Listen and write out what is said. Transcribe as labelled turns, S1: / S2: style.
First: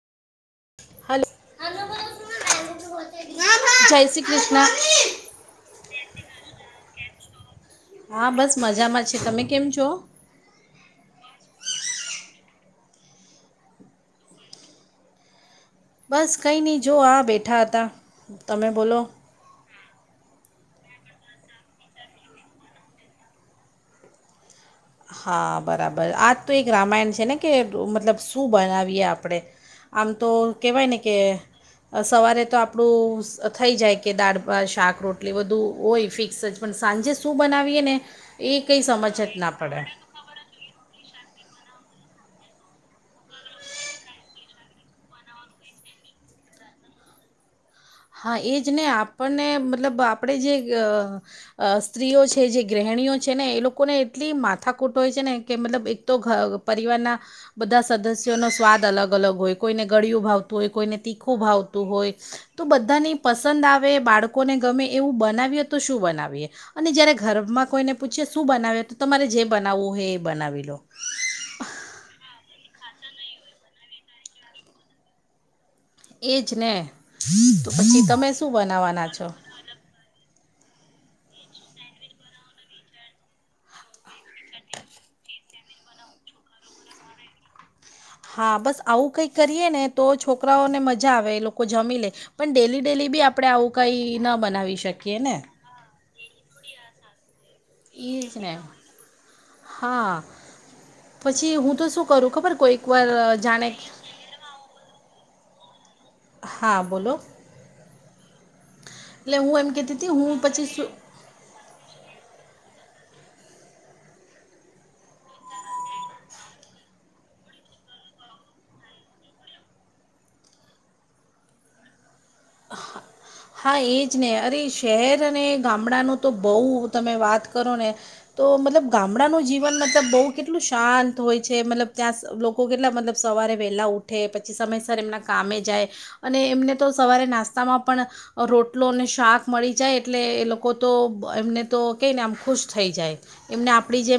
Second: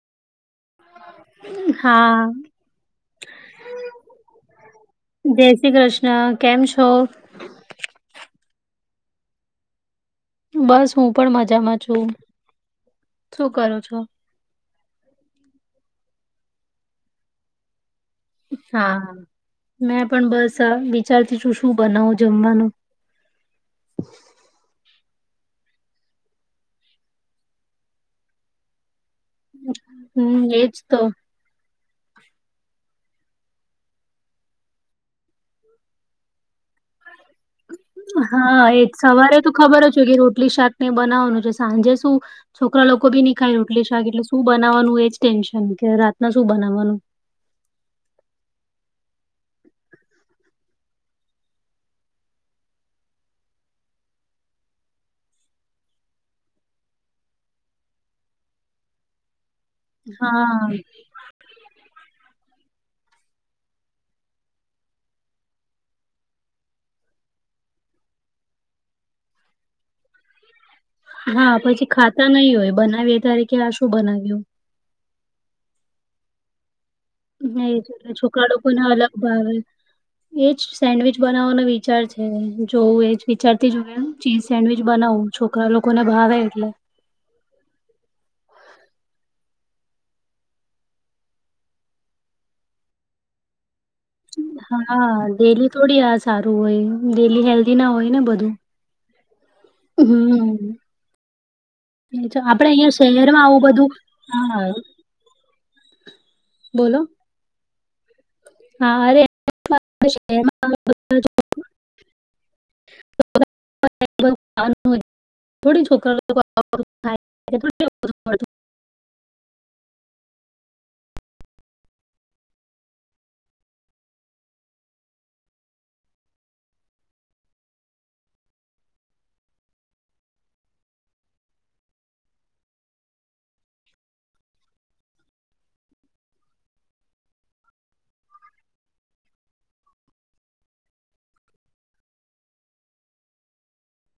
S1: Hello
S2: [inaudible] જય
S1: જય શ્રી કૃષ્ણ
S2: શ્રી કૃષ્ણ કેમ છો?
S1: હા બસ મજામાં છે તમે કેમ છો?
S2: બસ હું પણ મજામાં છું શું કરો છો?
S1: બસ કંઈ ની જો આ બેઠા હતા. તમે બોલો
S2: હા મેં પણ બસ વિચારતી છું શું બનાવું જમવાનું?
S1: હા બરાબર આજ તો એક રામાયણ છે ને કે મતલબ શું બનાવીએ આપ આપણે આમ તો
S2: હમ એજ
S1: કેવાય
S2: તો
S1: ને કે અ સવારે તો આપણું અ થેઈ જાય કે દાળ [unintelligible] શાક રોટલી બધું હોય ફિક્સ જ પણ સાંજે શુ?
S2: હા એક
S1: જ
S2: સવારે તો
S1: ના પડે
S2: ખબર જ હોય કે રોટલી શાક ને બનાવાનું છે સાંજે શું? છોકરા લોકોબી ની ખાય રોટલી શાક એટલે શું બનાવાનું એજ ટેન્શન કે રાતના શું બનાવાનું?
S1: હા એ જ ને આપણને મતલબ આપણે જે અ અ સ્ત્રીઓ છે જે ગૃહિણીઓ છે ને એ લોકોને એટલી માથાકૂટ હોય છે ને કે મતલબ એક તો ઘ પરિવારના બધા સદસ્યો નો સ્વાદ અલગ-અલગ હોય કોઈને ગળિયું ભાવતું હોય
S2: હા
S1: કોઈને તીખું ભાવતું હોય તો બધાની પસંદ આવે બાળકોને ગમે એવું બનાવીએ તો શું બનાવીએ? અને જયારે ઘરમાં કોઈને પૂછીએ શું બનાવે તો તમારે જે બનાવું હોય એ બનાવી લો.
S2: હા પછી ખાતા નઈ હોય બનાવીએ ત્યારે કે આ શું બનાવ્યું?
S1: એજ ને.
S2: ને
S1: તો પછી
S2: એજ
S1: તમે શું
S2: [unintelligible]
S1: બનાવવાના
S2: અલગ
S1: છો
S2: ભાવે. એજ સેન્ડવીચ બનાવાનો વિચાર છે જોવું એજ વિચારતી [unintelligible] ચીઝ સેન્ડવીચ બનાવું છોકરા લોકોને ભાવે એટલે.
S1: હા બસ આવું કંઈક કરીએ ને તો છોકરાઓને મજા આવે એ લોકો જમી લે. પણ ડેલી ડેલી બી આપડે આવું કાઈ ના બનાવી
S2: હા
S1: શકીએ ને?
S2: ડેલી થોડી આ સારું હોય ડેલી હેલ્દી ના હોય ને
S1: એ જ
S2: બધું.
S1: હા
S2: હુમ્મ.
S1: પછી હું તો શું કરું ખબર કોઈક વાર અ
S2: શહેરમાં આવું
S1: જાણેક
S2: બધું હા
S1: [unintelligible] હા બોલો.
S2: હા અરે
S1: લે હું એમ કેતી તી હું
S2: શહેરમાં
S1: પછી
S2: આવું
S1: શું
S2: [unintelligible] થોડી છોકરા લોકો [unintelligible]
S1: હા એજ ને અરે શહેર અને ગામડાનું તો બઉ તમે વાત કરો ને? તો મતલબ ગામડાનું જીવન મતલબ બઉ કેટલું શાંત હોય છે, મતલબ ત્યાં સ લો કો કેટલા મતલબ સવારે વેલાં ઉઠે, પછી સમયસર એમનાં કામે જાય. અને એમને તો સવારે નાસ્તામાં પણ રોટલો ને શાક મળી જાય, એટલે એ લોકો તો એમને તો કેય ને આમ ખુશ થઈ જાય. એમને આપડી જેમ